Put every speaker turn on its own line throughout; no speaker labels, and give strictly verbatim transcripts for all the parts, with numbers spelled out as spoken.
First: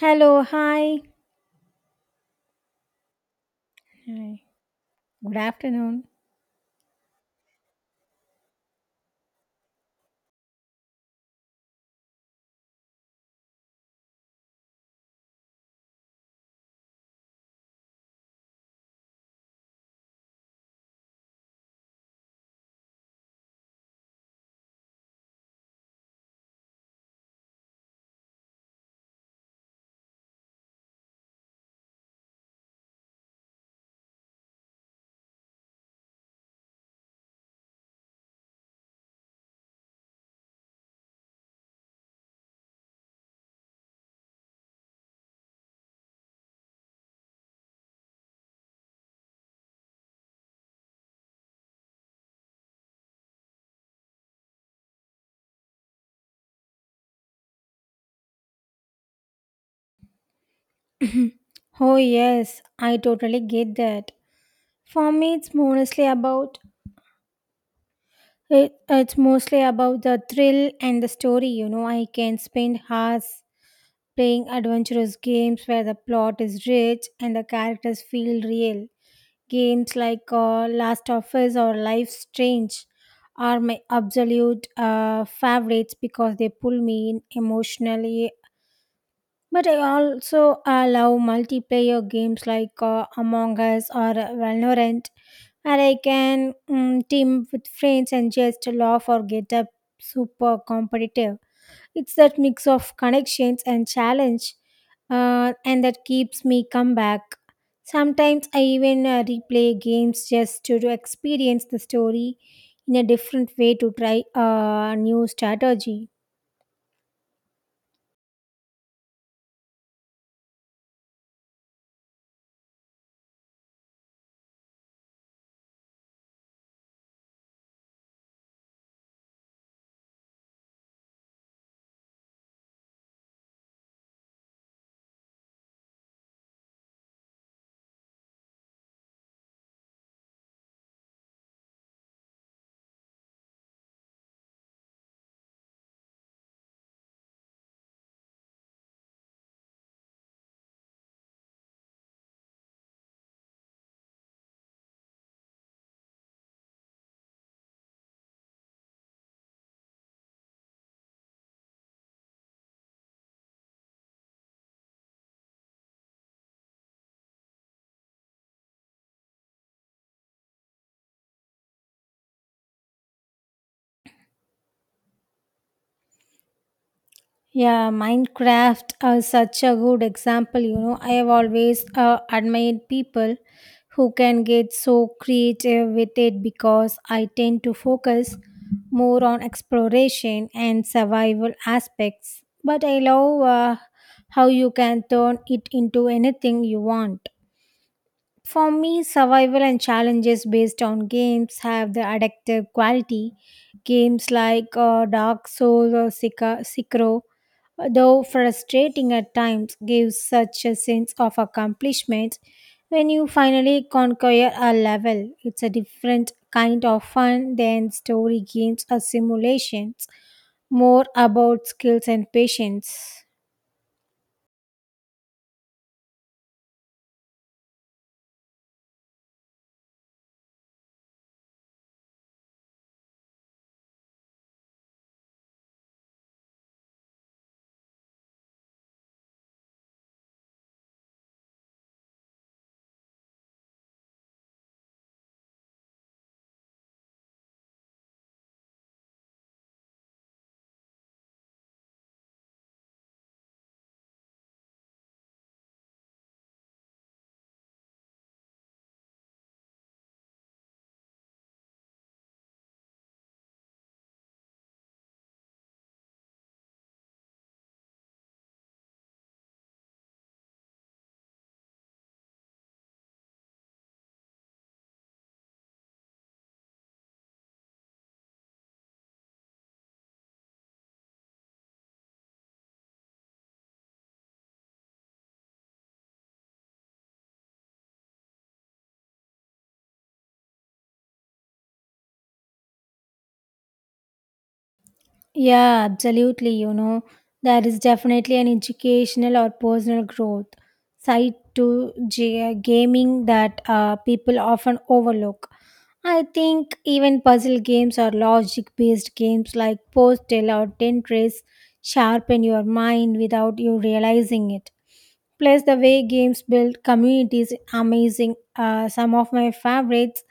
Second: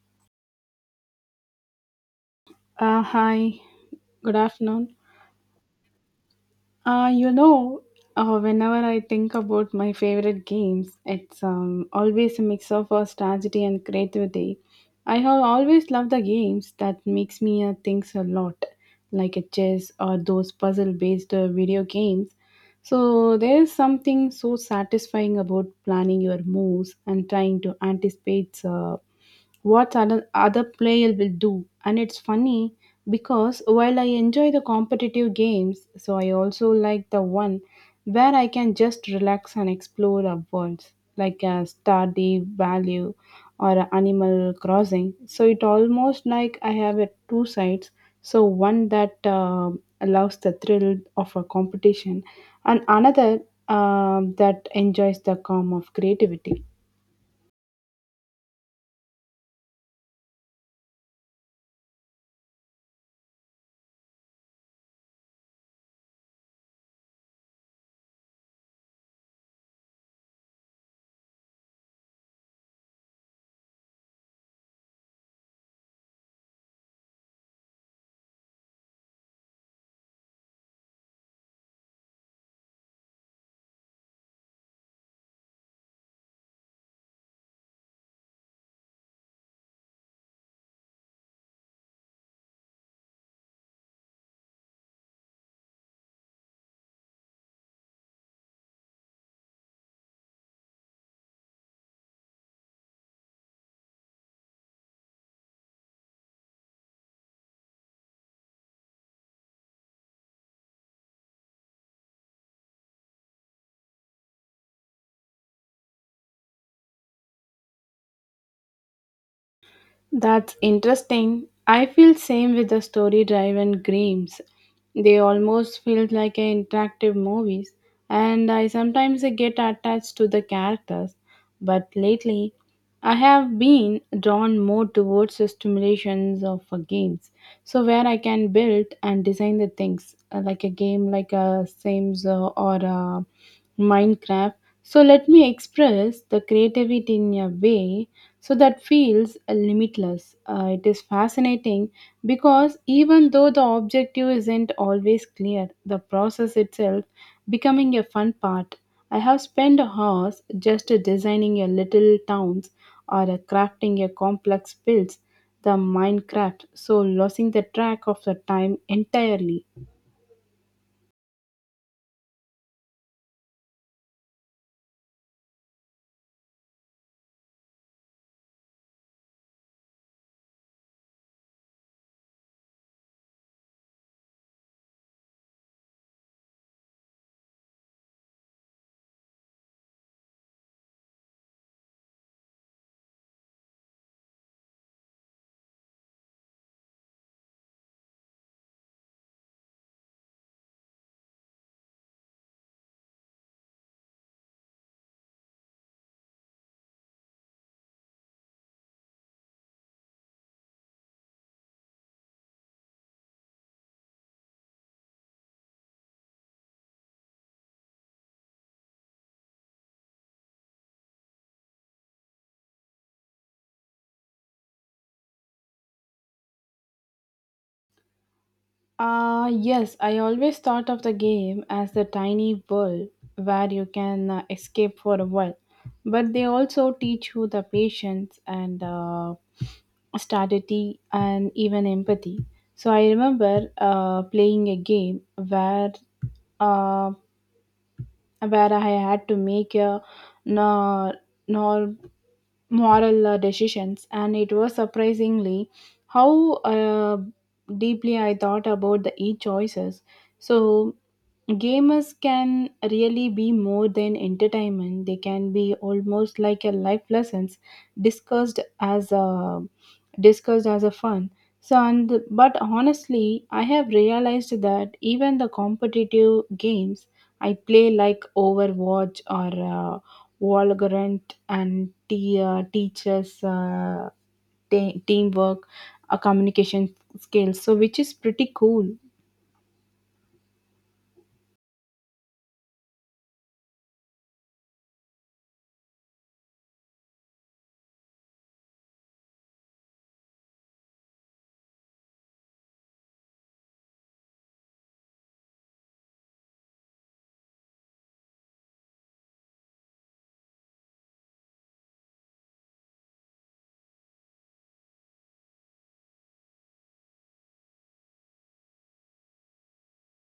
Hello, hi.
Uh, hi, good
Hi,
afternoon.
good afternoon.
Uh, you know, uh, Whenever I think about my favorite games, it's um, always a mix of uh, strategy and creativity. I have always loved the games that makes me uh, think a lot, like a chess or those puzzle-based uh, video games. So there's something so satisfying about planning your moves and trying to anticipate uh, what other, other player will do. And it's funny because while I enjoy the competitive games, so I also like the one where I can just relax and explore the worlds, like a Stardew Value or a Animal Crossing. So it almost like I have a two sides. So one that uh, allows the thrill of a competition, and another um that enjoys the calm of creativity.
Oh, yes, I totally get that. For me, it's mostly about it, it's mostly about the thrill and the story. You know, I can spend hours playing adventurous games where the plot is rich and the characters feel real. Games like uh, Last of Us or Life Strange are my absolute uh, favorites because they pull me in emotionally. But I also uh, love multiplayer games like uh, Among Us or Valorant, where I can mm team with friends and just laugh or get up super competitive. It's that mix of connections and challenge, uh, and that keeps me come back. Sometimes I even uh, replay games just to, to experience the story in a different way to try a new strategy.
That's interesting. I feel same with the story driven games. They almost feel like a interactive movies and I sometimes get attached to the characters. But lately I have been drawn more towards the stimulations of uh, games. So where I can build and design the things uh, like a game like a Sims uh, or a Minecraft. So let me express the creativity in a way so that feels limitless. Uh, it is fascinating because even though the objective isn't always clear, the process itself becoming a fun part. I have spent hours just designing a little towns or uh, crafting a complex builds, the Minecraft, so losing the track of the time entirely.
Yeah, Minecraft uh, is such a good example. You know, I have always uh, admired people who can get so creative with it because I tend to focus more on exploration and survival aspects. But I love uh, how you can turn it into anything you want. For me, survival and challenges based on games have the addictive quality. Games like uh, Dark Souls or Sika- Sekiro, though frustrating at times, gives such a sense of accomplishment when you finally conquer a level. It's a different kind of fun than story games or simulations, more about skills and patience.
Uh, yes, I always thought of the game as the tiny world where you can uh, escape for a while. But they also teach you the patience and uh, strategy and even empathy. So I remember uh, playing a game where uh, where I had to make a nor, nor moral uh, decisions, and it was surprisingly how uh, deeply I thought about the e choices. So gamers can really be more than entertainment. They can be almost like a life lessons discussed as a discussed as a fun. So and but honestly, I have realized that even the competitive games I play like Overwatch or uh, Valorant and t- uh, teaches uh, te- teamwork, uh, communication skills. So which is pretty cool.
Yeah, absolutely. You know, there is definitely an educational or personal growth side to g- gaming that uh, people often overlook. I think even puzzle games or logic based games like Postel or Tetris sharpen your mind without you realizing it. Plus, the way games build communities is amazing. Uh, some of my favorites,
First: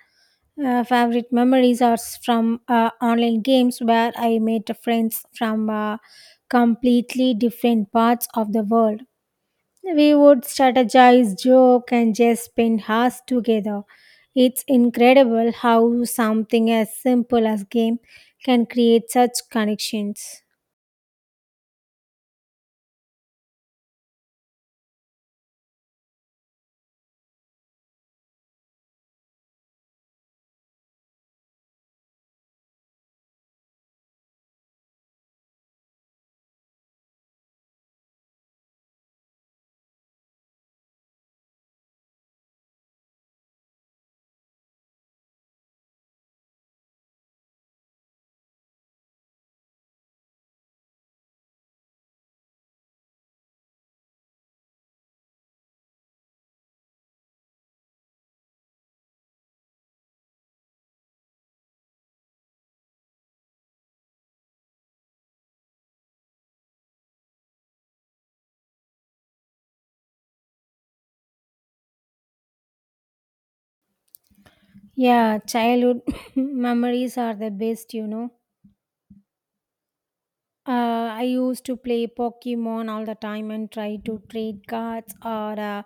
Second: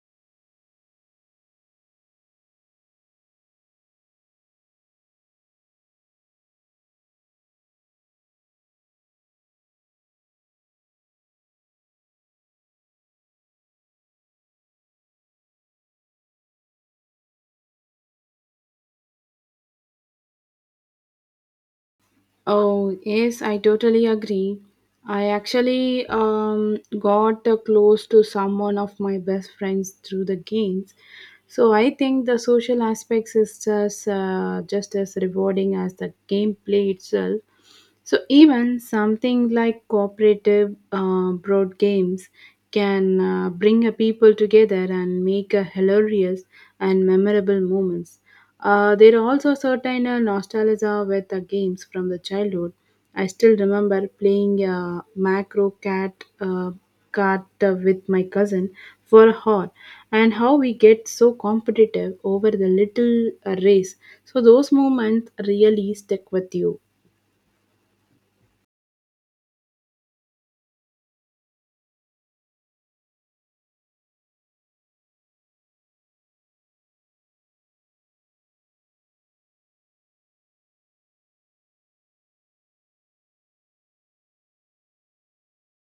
uh, favorite memories are s- from uh, online games where I met friends from uh, completely different parts of the world. We would strategize, joke, and just spend hours together. It's incredible how something as simple as game can create such connections.
Oh, yes, I totally agree. I actually um, got uh, close to someone of my best friends through the games. So I think the social aspects is just, uh, just as rewarding as the gameplay itself. So even something like cooperative uh, board games can uh, bring a people together and make a hilarious and memorable moments. Uh, there are also certain uh, nostalgia with the games from the childhood. I still remember playing uh, Macro Cat uh, Kart uh, with my cousin for a hour, and how we get so competitive over the little uh, race. So those moments really stick with you.
Yeah, childhood memories are the best, you know. Uh, I used to play Pokemon all the time and try to trade cards or uh,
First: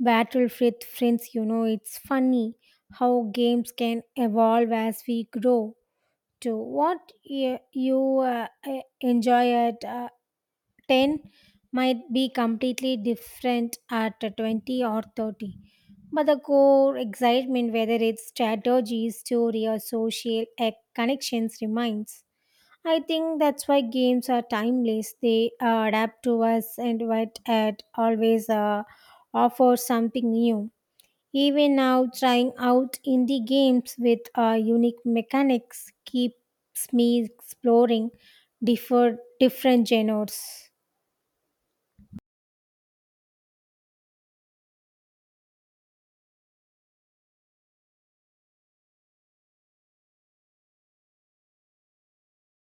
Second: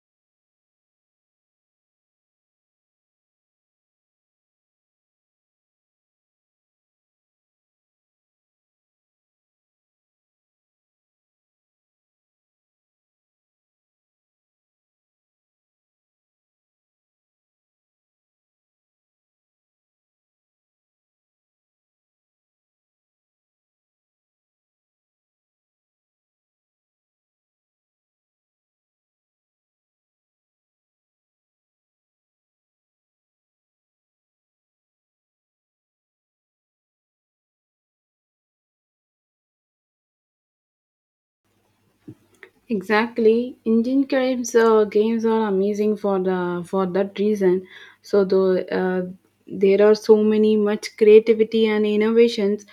battle with friends. You know, it's funny how games can evolve as we grow. To what you, you uh, uh, enjoy at uh, ten might be completely different at twenty or thirty. But the core excitement, whether it's strategy, story, or social eh, connections, remains. I think that's why games are timeless. They uh, adapt to us and what ad always uh, offer something new. Even now, trying out indie games with uh, unique mechanics keeps me exploring differ- different genres.
Exactly, Indian games uh, games are amazing for the for that reason. So the uh, there are so many much creativity and innovations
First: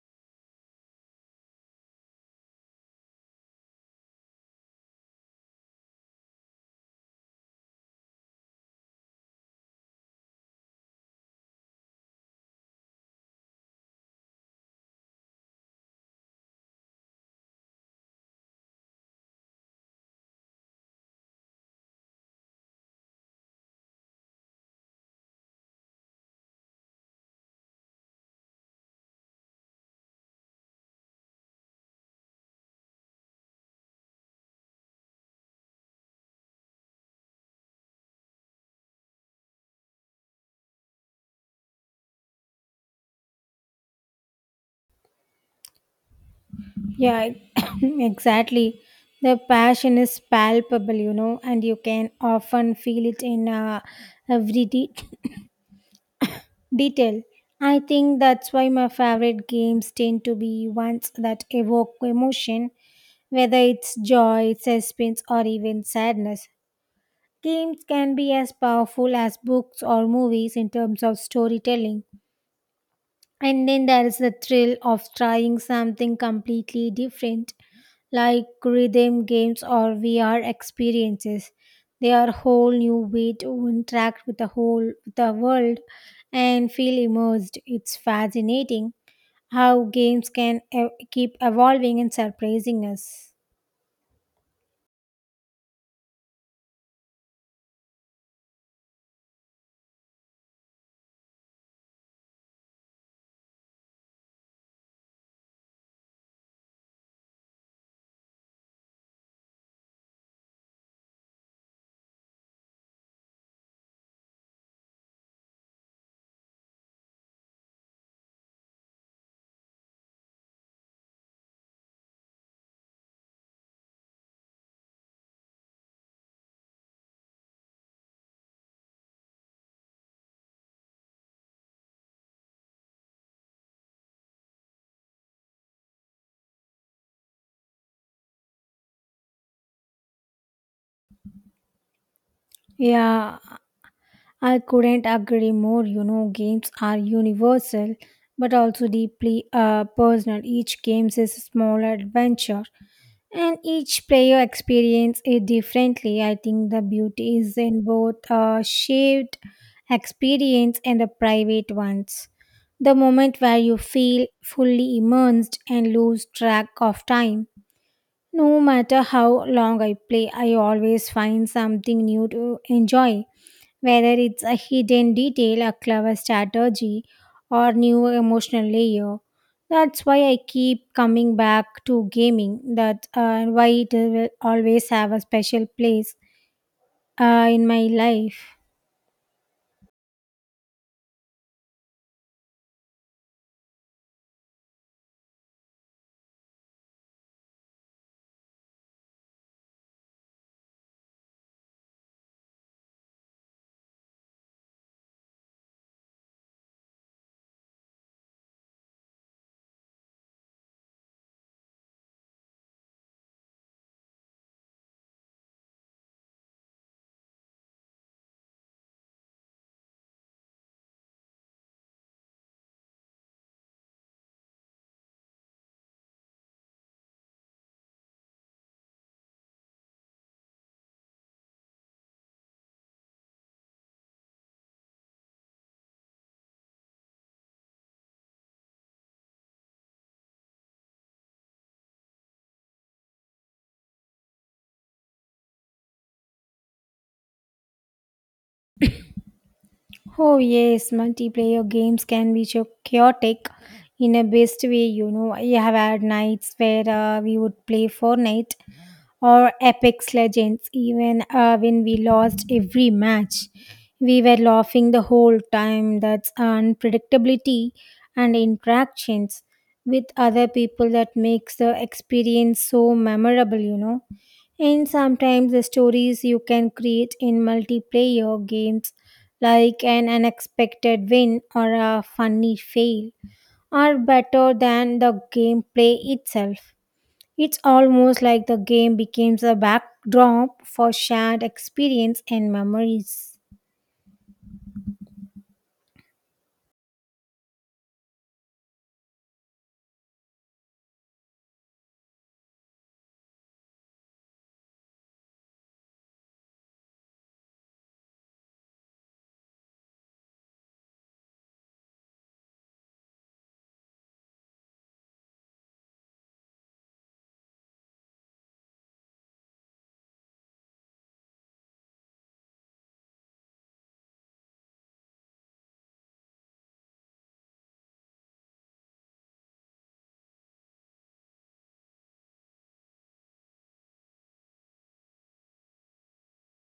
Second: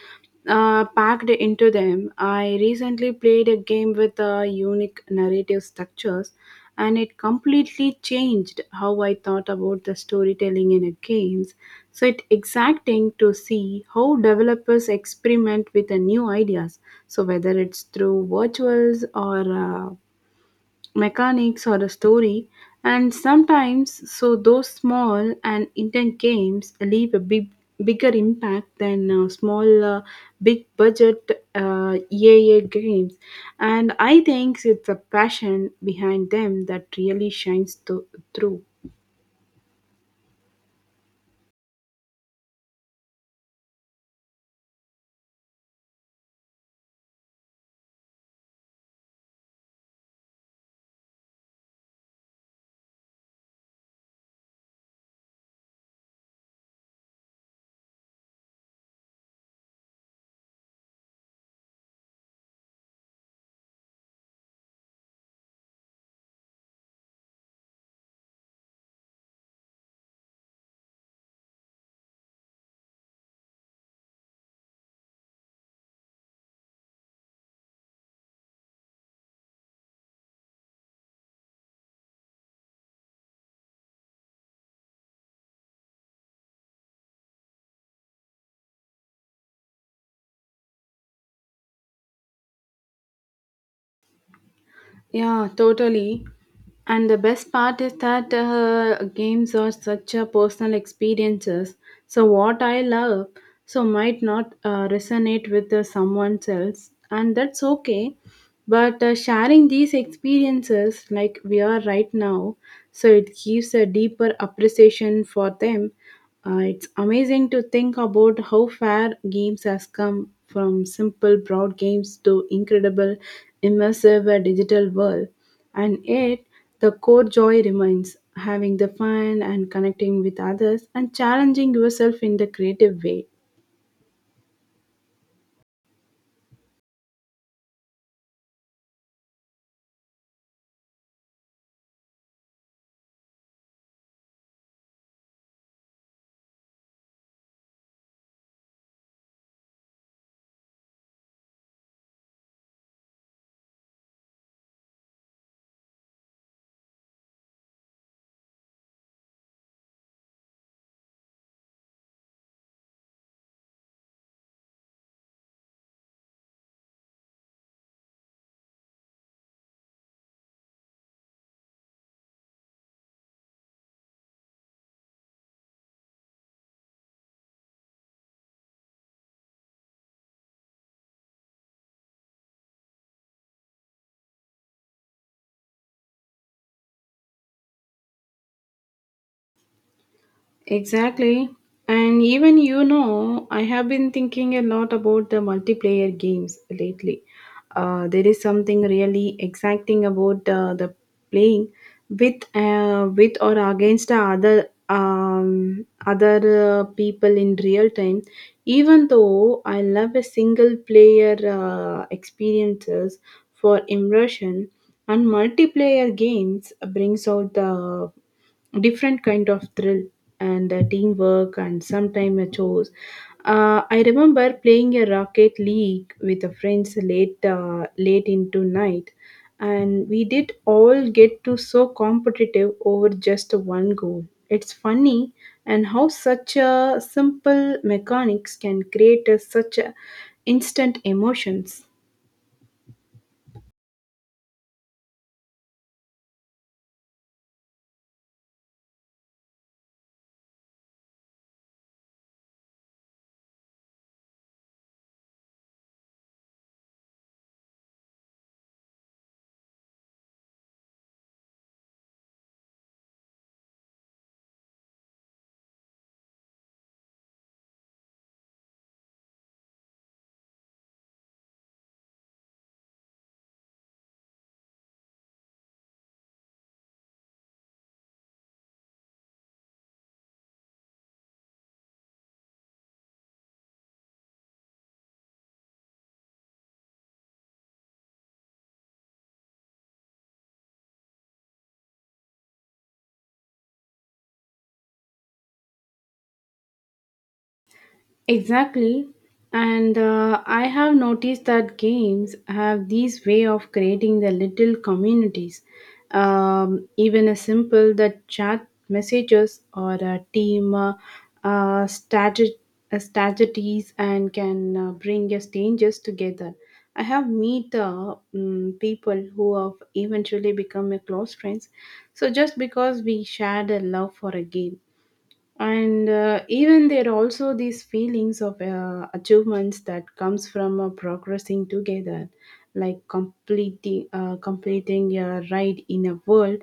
uh, packed into them. I recently played a game with uh, unique narrative structures and it completely changed how I thought about the storytelling in a games. So it's exciting to see how developers experiment with the new ideas. So whether it's through virtuals or uh, mechanics or a story and sometimes so those small and intent games leave a big bigger impact than uh, small uh, big budget uh, E A A games and I think it's a passion behind them that really shines th- through.
Yeah, exactly. The passion is palpable, you know, and you can often feel it in uh, every de- detail. I think that's why my favorite games tend to be ones that evoke emotion, whether it's joy, suspense, or even sadness. Games can be as powerful as books or movies in terms of storytelling. And then there is the thrill of trying something completely different, like rhythm games or V R experiences. They are a whole new way to interact with the whole the world and feel immersed. It's fascinating how games can e- keep evolving and surprising us.
Yeah, totally. And the best part is that uh, games are such a personal experiences. So what I love so might not uh, resonate with uh, someone else, and that's okay. But uh, sharing these experiences, like we are right now, so it gives a deeper appreciation for them, uh, it's amazing to think about how far games has come from simple broad games to incredible immersive uh, digital world. And yet the core joy remains having the fun and connecting with others and challenging yourself in the creative way.
Yeah, I couldn't agree more. You know, games are universal but also deeply uh, personal. Each game is a small adventure, and each player experience it differently. I think the beauty is in both a shared experience and the private ones. The moment where you feel fully immersed and lose track of time. No matter how long I play, I always find something new to enjoy, whether it's a hidden detail, a clever strategy, or new emotional layer. That's why I keep coming back to gaming. That uh, why it will always have a special place uh, in my life.
Exactly. And even you know, I have been thinking a lot about the multiplayer games lately. Uh, there is something really exciting about uh, the playing with uh, with or against the other um, other uh, people in real time. Even though I love a single player uh, experiences for immersion, and multiplayer games brings out the different kind of thrill and uh, teamwork and sometime uh, chores. Uh, I remember playing a rocket league with the friends late uh, late into night, and we did all get to so competitive over just one goal. It's funny and how such a simple mechanics can create a, such a instant emotions.
Oh yes, multiplayer games can be so chaotic in a best way. You know, I have had nights where uh, we would play Fortnite or apex legends. Even uh, when we lost every match, we were laughing the whole time. That's unpredictability and interactions with other people that makes the experience so memorable, you know. And sometimes the stories you can create in multiplayer games, like an unexpected win or a funny fail, are better than the gameplay itself. It's almost like the game becomes a backdrop for shared experience and memories.
Exactly. And uh, I have noticed that games have these way of creating the little communities. Um, even a simple the chat messages or a team uh, uh, strateg- uh, strategies and can uh, bring your strangers together. I have meet uh, mm, people who have eventually become a close friends. So just because we shared a love for a game and uh, even there are also these feelings of uh, achievements that comes from uh, progressing together like completing uh, completing a ride in a world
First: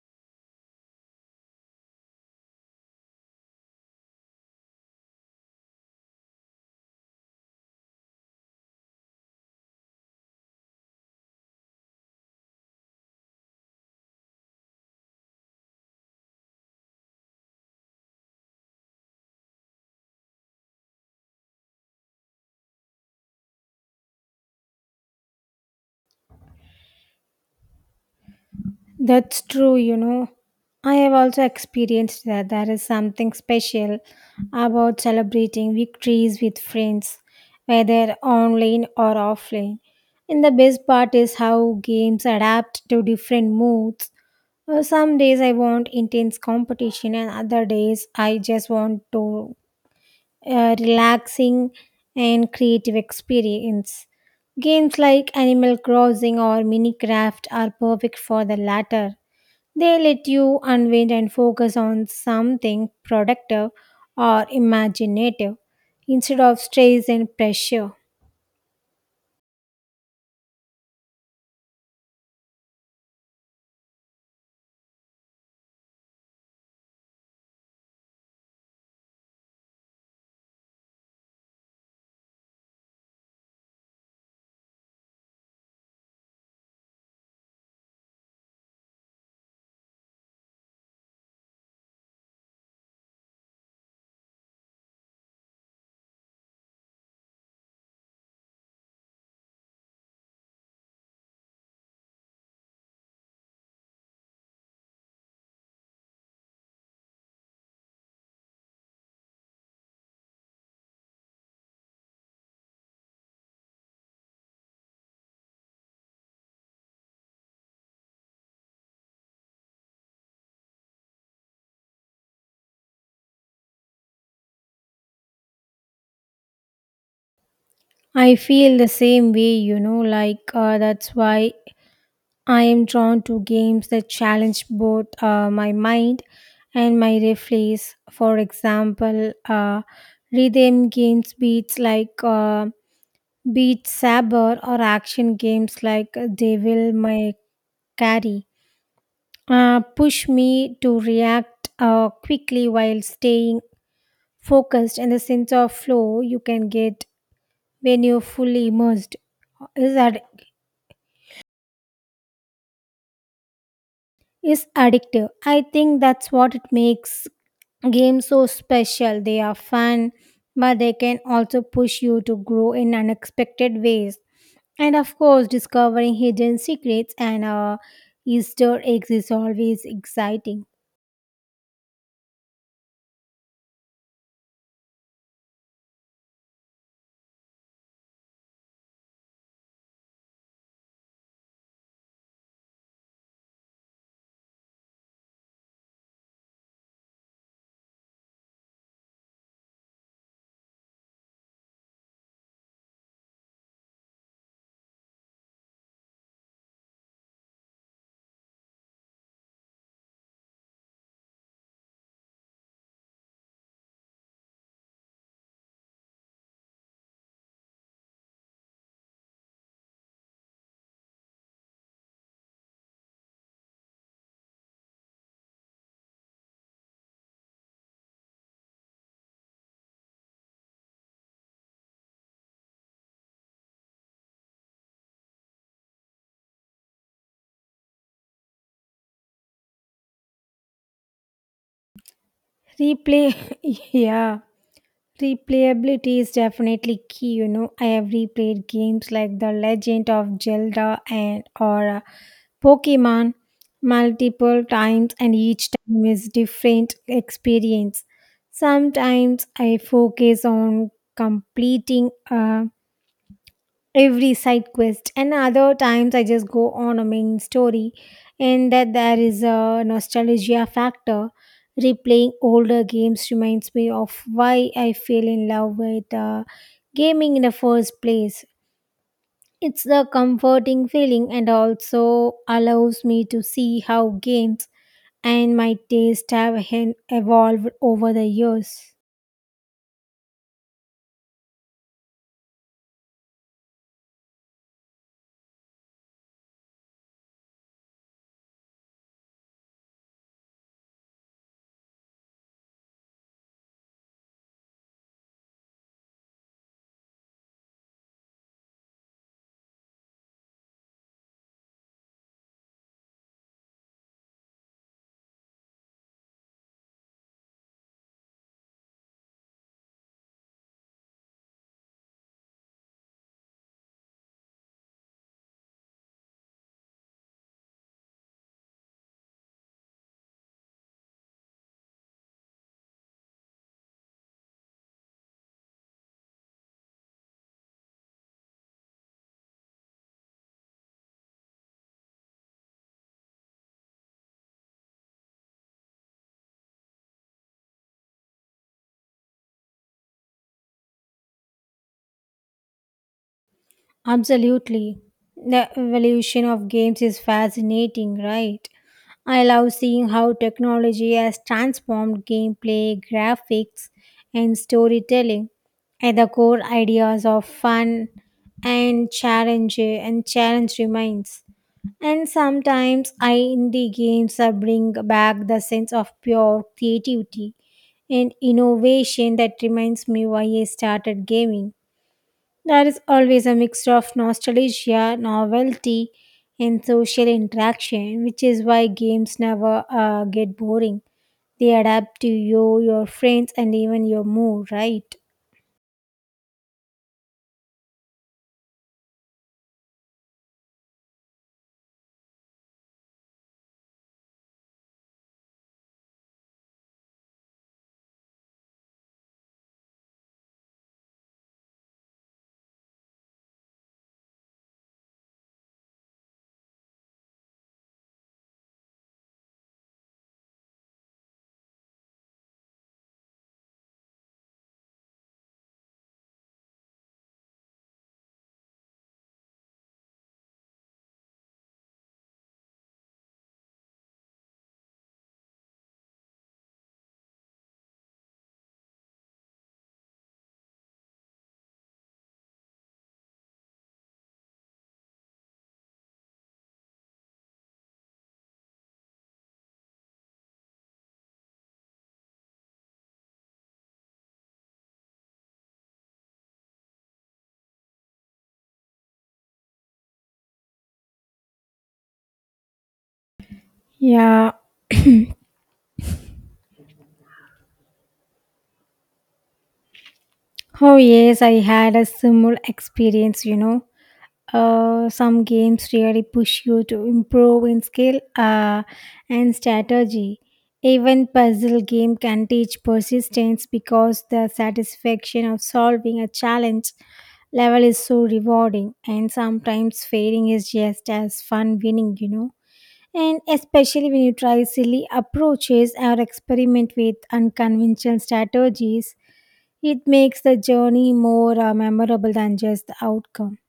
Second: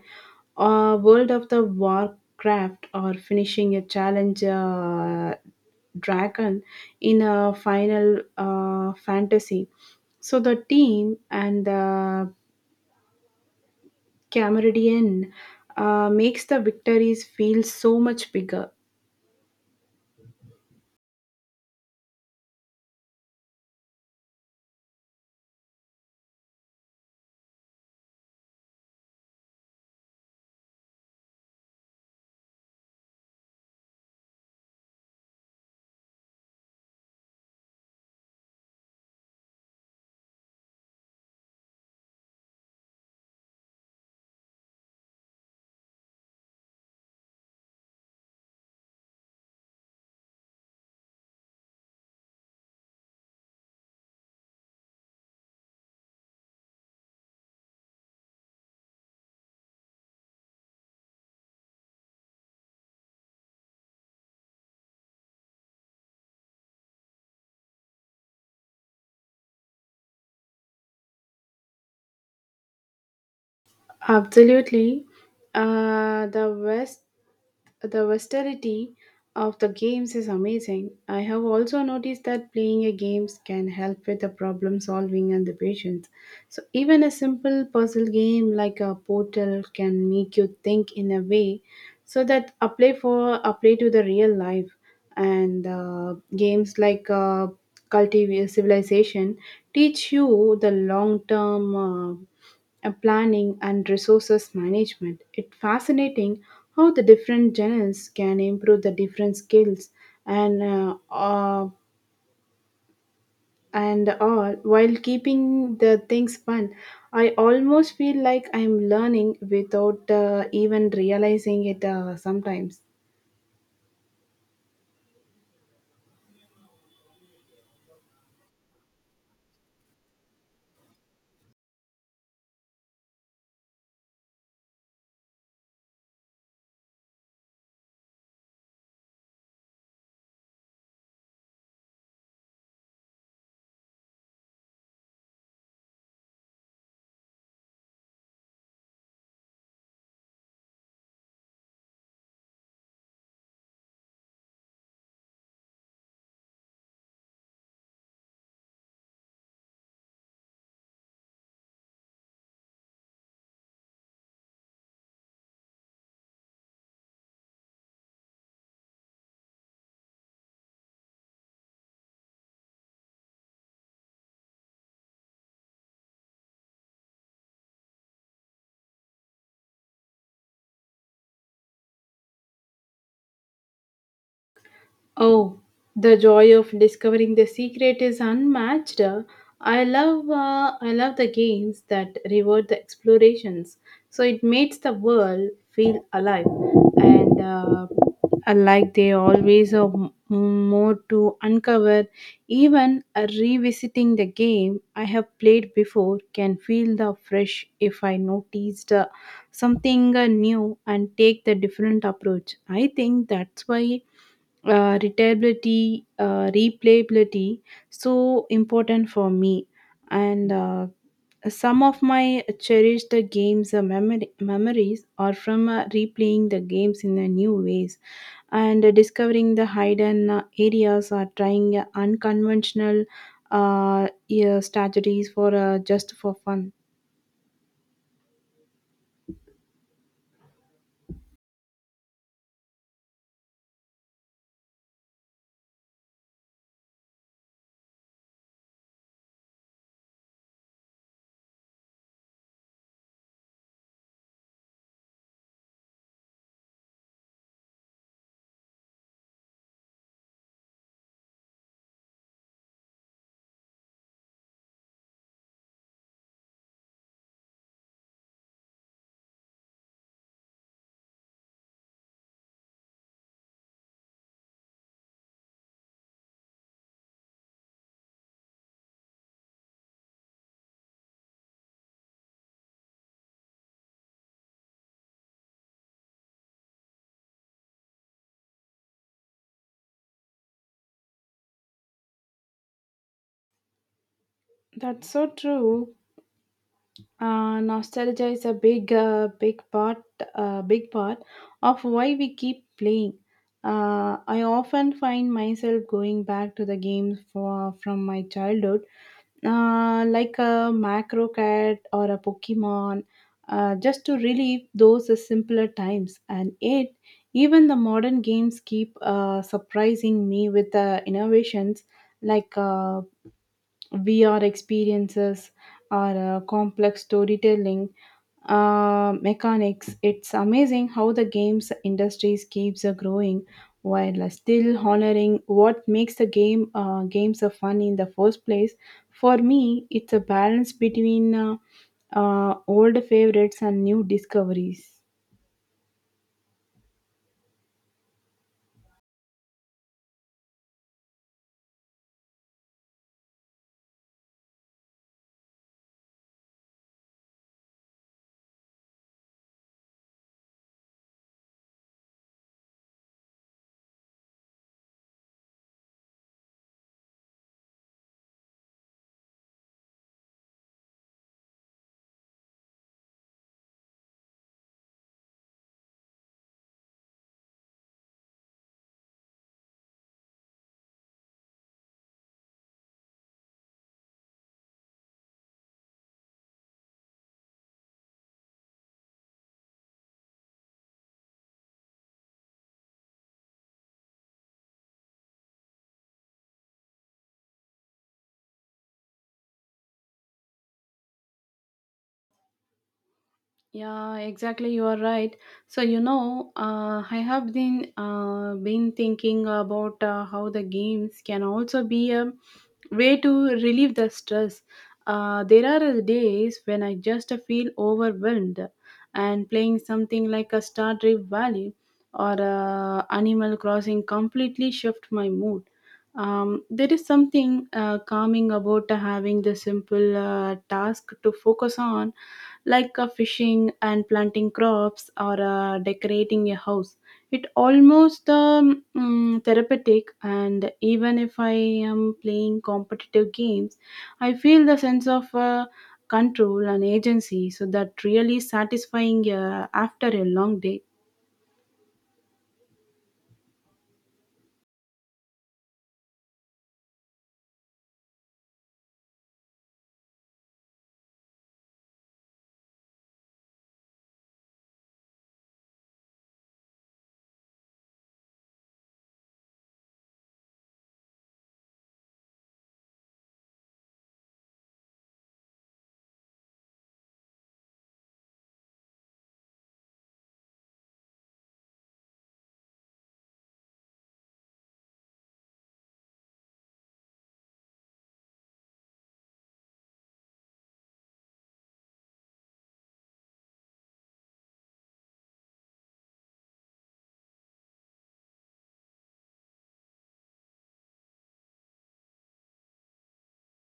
or world of the warcraft or finishing a challenge uh, dragon in a final uh, fantasy so the team and the camaraderie uh, makes the victories feel so much bigger.
That's true, you know. I have also experienced that there is something special about celebrating victories with friends, whether online or offline. And the best part is how games adapt to different moods. Uh, Some days I want intense competition, and other days I just want to a relaxing and creative experience. Games like Animal Crossing or Minecraft are perfect for the latter. They let you unwind and focus on something productive or imaginative instead of stress and pressure.
Absolutely. Uh, the West, the versatility of the games is amazing. I have also noticed that playing a games can help with the problem solving and the patience. So even a simple puzzle game like a portal can make you think in a way so that apply for apply to the real life and uh, games like uh, cultivate civilization teach you the long term uh, and planning and resources management. It's fascinating how the different genres can improve the different skills and uh, uh, and all while keeping the things fun. I almost feel like I'm learning without uh, even realizing it uh, sometimes.
I feel the same way, you know, like uh, that's why I am drawn to games that challenge both uh, my mind and my reflex. For example, uh, rhythm games beats like uh, Beat Saber or action games like Devil May Cry uh, push me to react uh, quickly while staying focused. And the sense of flow you can get when you're fully immersed is, ad- is addictive. I think that's what it makes games so special. They are fun, but they can also push you to grow in unexpected ways. And of course, discovering hidden secrets and uh, easter eggs is always exciting.
Oh, the joy of discovering the secret is unmatched. Uh, I love uh, I love the games that reward the explorations. So it makes the world feel alive, and uh, like they always have m- more to uncover. Even uh, revisiting the game I have played before can feel the fresh if I noticed uh, something uh, new and take the different approach. I think that's why uh, retailability, uh, replayability, so important for me. And uh, some of my cherished games uh, memory- memories are from uh, replaying the games in uh, new ways and uh, discovering the hidden uh, areas or trying uh, unconventional uh, yeah, strategies for uh, just for fun.
Replay Yeah, replayability is definitely key. You know, I have replayed games like The Legend of Zelda and or uh, Pokemon multiple times, and each time is different experience. Sometimes I focus on completing a every side quest, and other times I just go on a main story. And that there is a nostalgia factor. Replaying older games reminds me of why I fell in love with uh, gaming in the first place. It's a comforting feeling and also allows me to see how games and my taste have hen- evolved over the years.
That's so true. Uh, nostalgia is a big, uh, big part, uh, big part of why we keep playing. Uh, I often find myself going back to the games for, from my childhood, uh, like a Macro Cat or a Pokemon, uh, just to relive those simpler times. And yet, even the modern games keep uh, surprising me with the innovations like uh, V R experiences or uh, complex storytelling uh, mechanics. It's amazing how the games industries keeps uh, growing while uh, still honoring what makes the game uh, games uh, fun in the first place. For me, it's a balance between uh, uh, old favorites and new discoveries.
Absolutely. The evolution of games is fascinating, right? I love seeing how technology has transformed gameplay, graphics, and storytelling. At the core ideas of fun and challenge and challenge remains. And sometimes I indie games uh, bring back the sense of pure creativity and innovation that reminds me why I started gaming. There is always a mixture of nostalgia, novelty, and social interaction, which is why games never uh, get boring. They adapt to you, your friends, and even your mood, right?
Yeah, exactly. You are right. So you know, uh, I have been uh, been thinking about uh, how the games can also be a way to relieve the stress. Uh, there are days when I just feel overwhelmed, and playing something like a Star Trek Valley or uh, Animal Crossing completely shift my mood. Um, there is something uh, calming about having the simple uh, task to focus on, like uh, fishing and planting crops or uh, decorating a house. It almost um, mm, therapeutic, and even if I am playing competitive games, I feel the sense of uh, control and agency. So that really satisfying uh, after a long day.
Yeah. Oh, yes, I had a similar experience, you know. Uh, some games really push you to improve in skill uh, and strategy. Even puzzle game can teach persistence because the satisfaction of solving a challenge level is so rewarding. And sometimes failing is just as fun winning, you know. And especially when you try silly approaches or experiment with unconventional strategies, it makes the journey more uh, memorable than just the outcome.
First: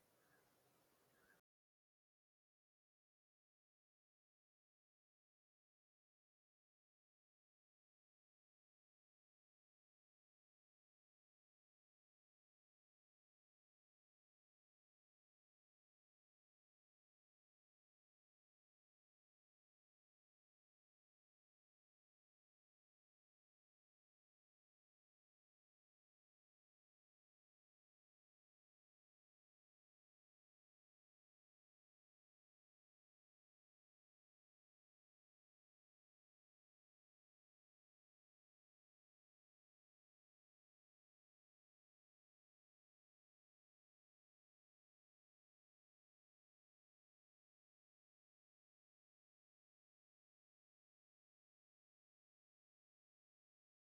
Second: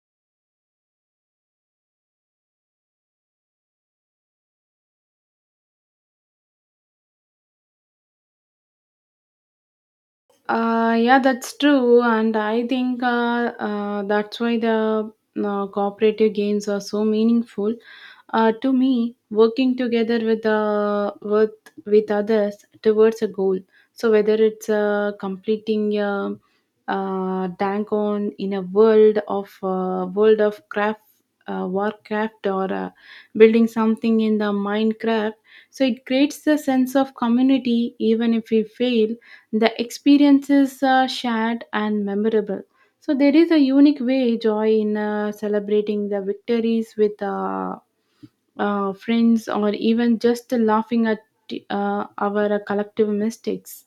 Uh, yeah, that's true, and I think uh, uh, that's why the uh, cooperative games are so meaningful. Uh, to me, working together with uh, with with others towards a goal. So whether it's uh, completing a, uh tank on in a world of uh, world of craft uh, warcraft or uh, building something in the minecraft so it creates a sense of community even if we fail the experience is uh, shared and memorable so there is a unique way joy in uh, celebrating the victories with uh, uh, friends, or even just laughing at uh, our collective mistakes.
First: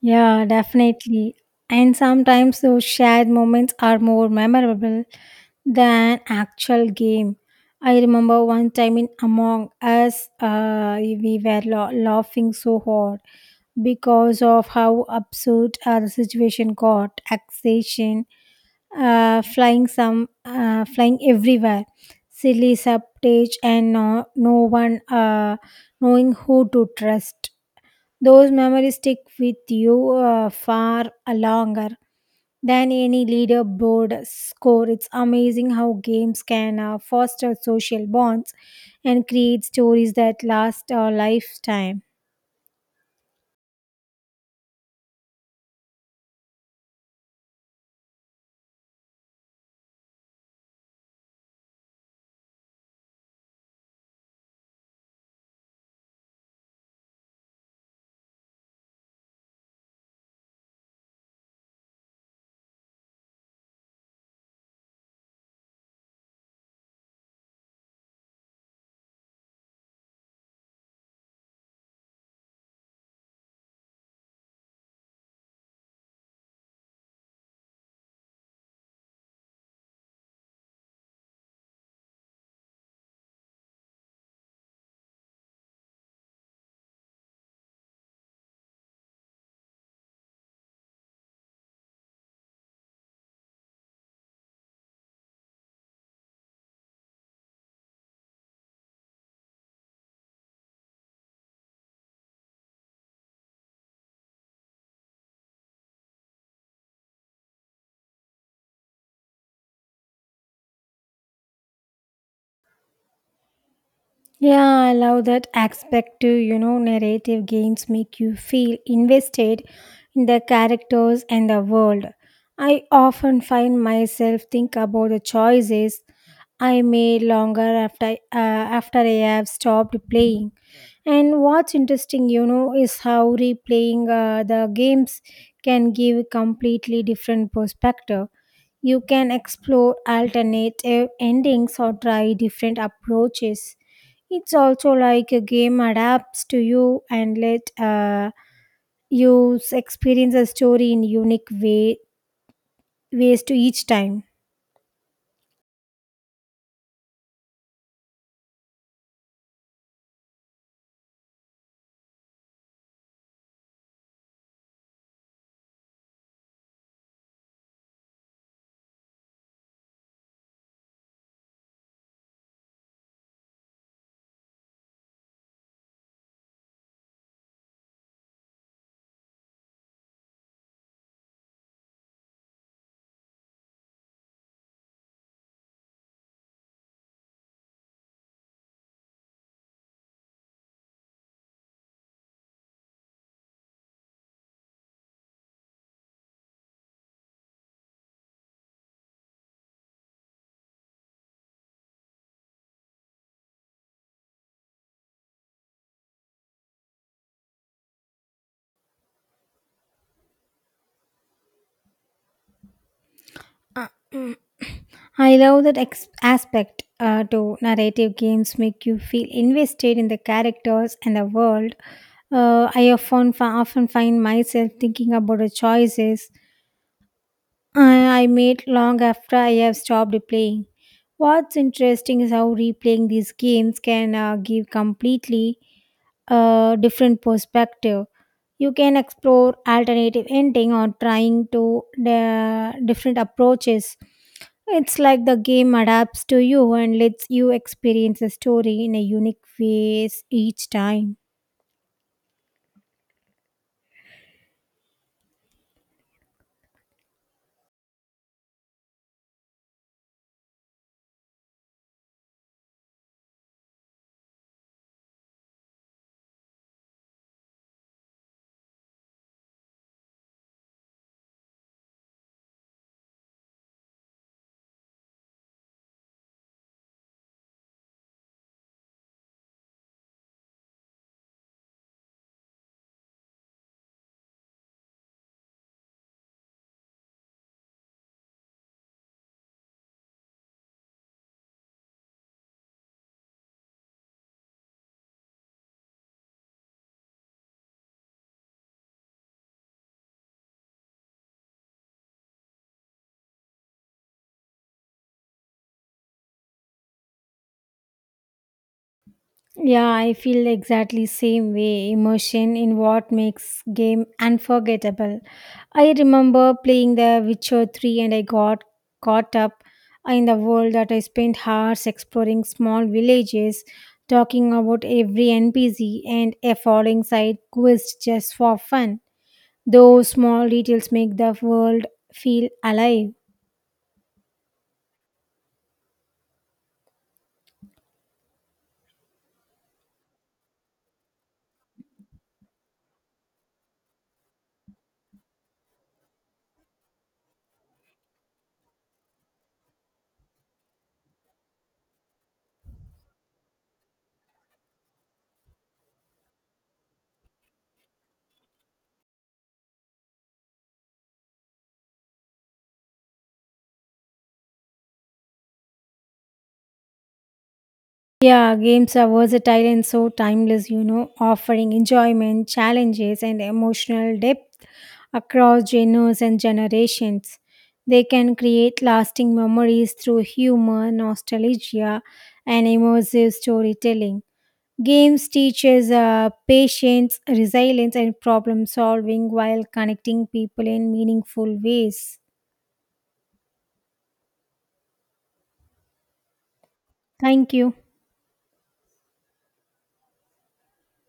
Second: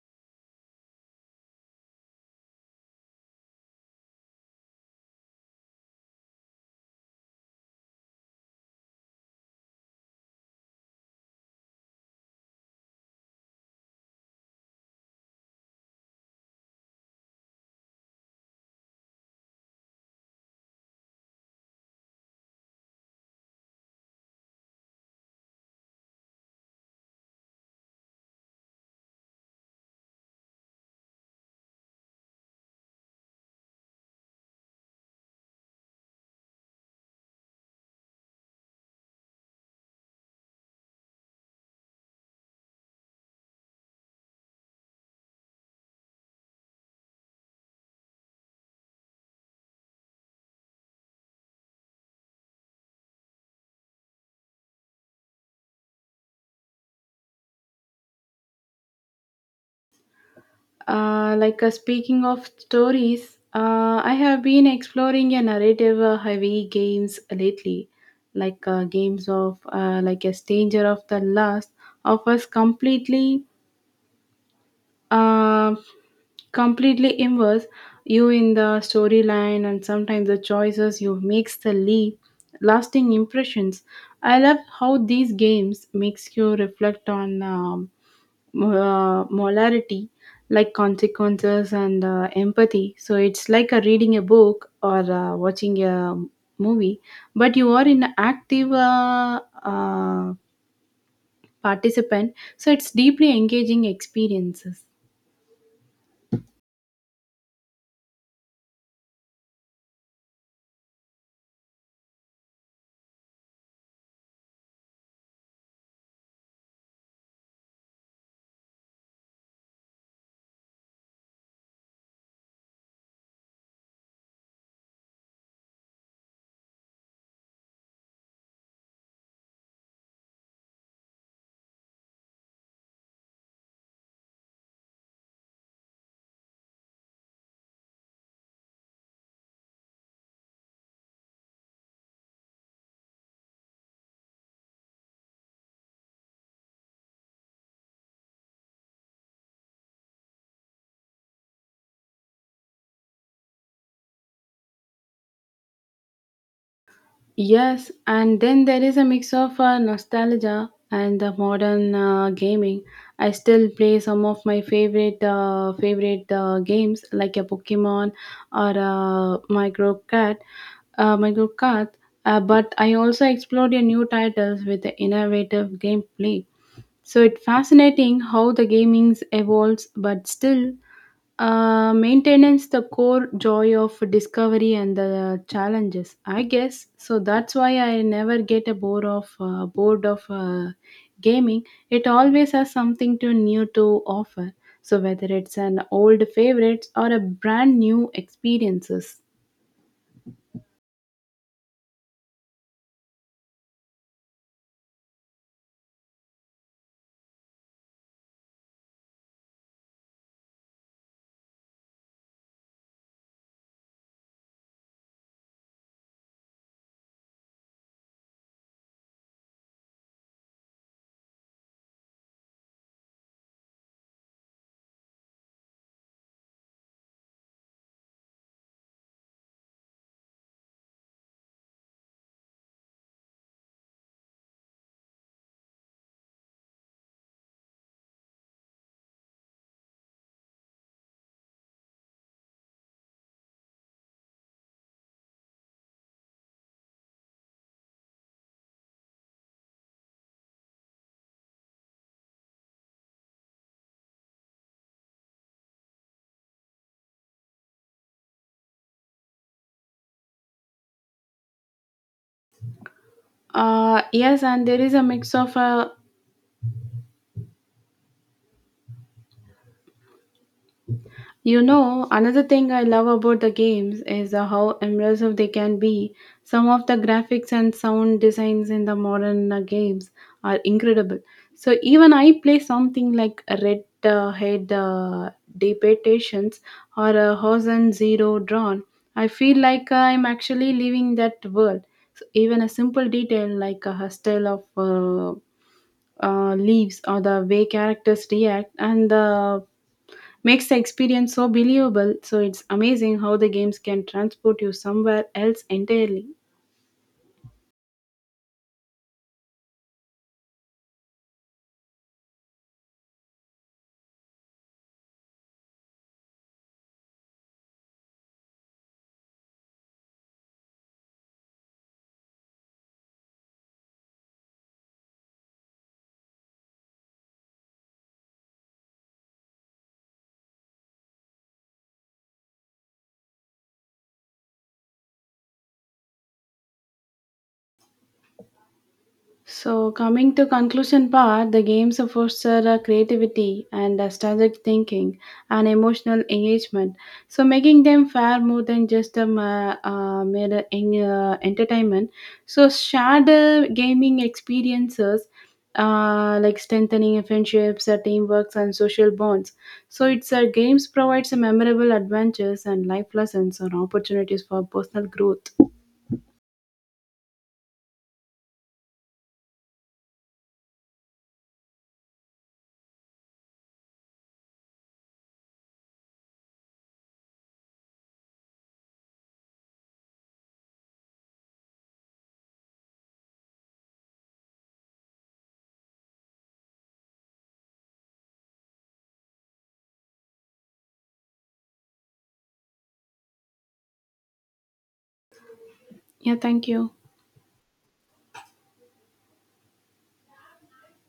Yeah, definitely. And sometimes those shared moments are more memorable than actual game. I remember one time in Among Us, uh, we were la- laughing so hard because of how absurd uh, the situation got. Taxation, uh, flying some, uh, flying everywhere, silly subtage, and no, no one uh, knowing who to trust. Those memories stick with you uh, far longer than any leaderboard score. It's amazing how games can uh, foster social bonds and create stories that last a lifetime.
Uh, like uh, speaking of stories, uh, I have been exploring a narrative uh, heavy games lately, like uh, games of uh, like a stranger of the last of us completely uh, completely immerse you in the storyline and sometimes the choices you makes the leave lasting impressions I love how these games makes you reflect on um, uh, molarity like consequences and uh, empathy so it's like a reading a book or uh, watching a movie but you are an active uh, uh, participant so it's deeply engaging experiences.
Yeah, I love that aspect too. You know, narrative games make you feel invested in the characters and the world. I often find myself think about the choices I made longer after uh, after I have stopped playing. And what's interesting, you know, is how replaying uh, the games can give a completely different perspective. You can explore alternative endings or try different approaches. It's also like a game adapts to you and let uh, you s- experience a story in unique way ways to each time.
Yes, and then there is a mix of uh, nostalgia and the modern uh, gaming. I still play some of my favorite uh, favorite uh, games like a Pokemon or uh, Micro Cat, uh, Micro Cat. Uh, but I also explored a new titles with the innovative gameplay. So it's fascinating how the gaming evolves, but still uh, maintains the core joy of discovery and the challenges. I guess so. That's why I never get a bored of uh, bored of uh, gaming. It always has something to new to offer. So whether it's an old favorites or a brand new experiences.
Uh, mm. I love that ex- aspect uh, to narrative games make you feel invested in the characters and the world. Uh, I often, fi- often find myself thinking about the choices I I made long after I have stopped playing. What's interesting is how replaying these games can uh, give completely a different perspective. You can explore alternative ending or trying to uh, different approaches. It's like the game adapts to you and lets you experience the story in a unique ways each time.
Uh, yes, and there is a mix of uh, You know, another thing I love about the games is uh, how immersive they can be. Some of the graphics and sound designs in the modern uh, games are incredible. So even I play something like Red uh, Head uh, Debations or uh, Horizon Zero Dawn. I feel like I'm actually living that world. So even a simple detail like a style of uh, uh, leaves or the way characters react and the makes the experience so believable. So it's amazing how the games can transport you somewhere else entirely.
Yeah, I feel exactly same way. Emotion in what makes game unforgettable. I remember playing The Witcher three and I got caught up in the world that I spent hours exploring small villages, talking about every N P C and a following side quest just for fun. Those small details make the world feel alive.
So coming to conclusion part, the games foster uh, creativity and uh, strategic thinking and emotional engagement. So making them far more than just a ma- uh, mere en- uh, entertainment. So shared uh, gaming experiences. Uh, like strengthening friendships, uh, teamworks, and social bonds. So, it's uh, Games provides memorable adventures and life lessons and opportunities for personal growth.
Yeah, games are versatile and so timeless, you know, offering enjoyment, challenges, and emotional depth across genres and generations. They can create lasting memories through humor, nostalgia, and immersive storytelling. Games teaches uh, patience, resilience, and problem solving while connecting people in meaningful ways.
Yeah, thank you.
Thank you.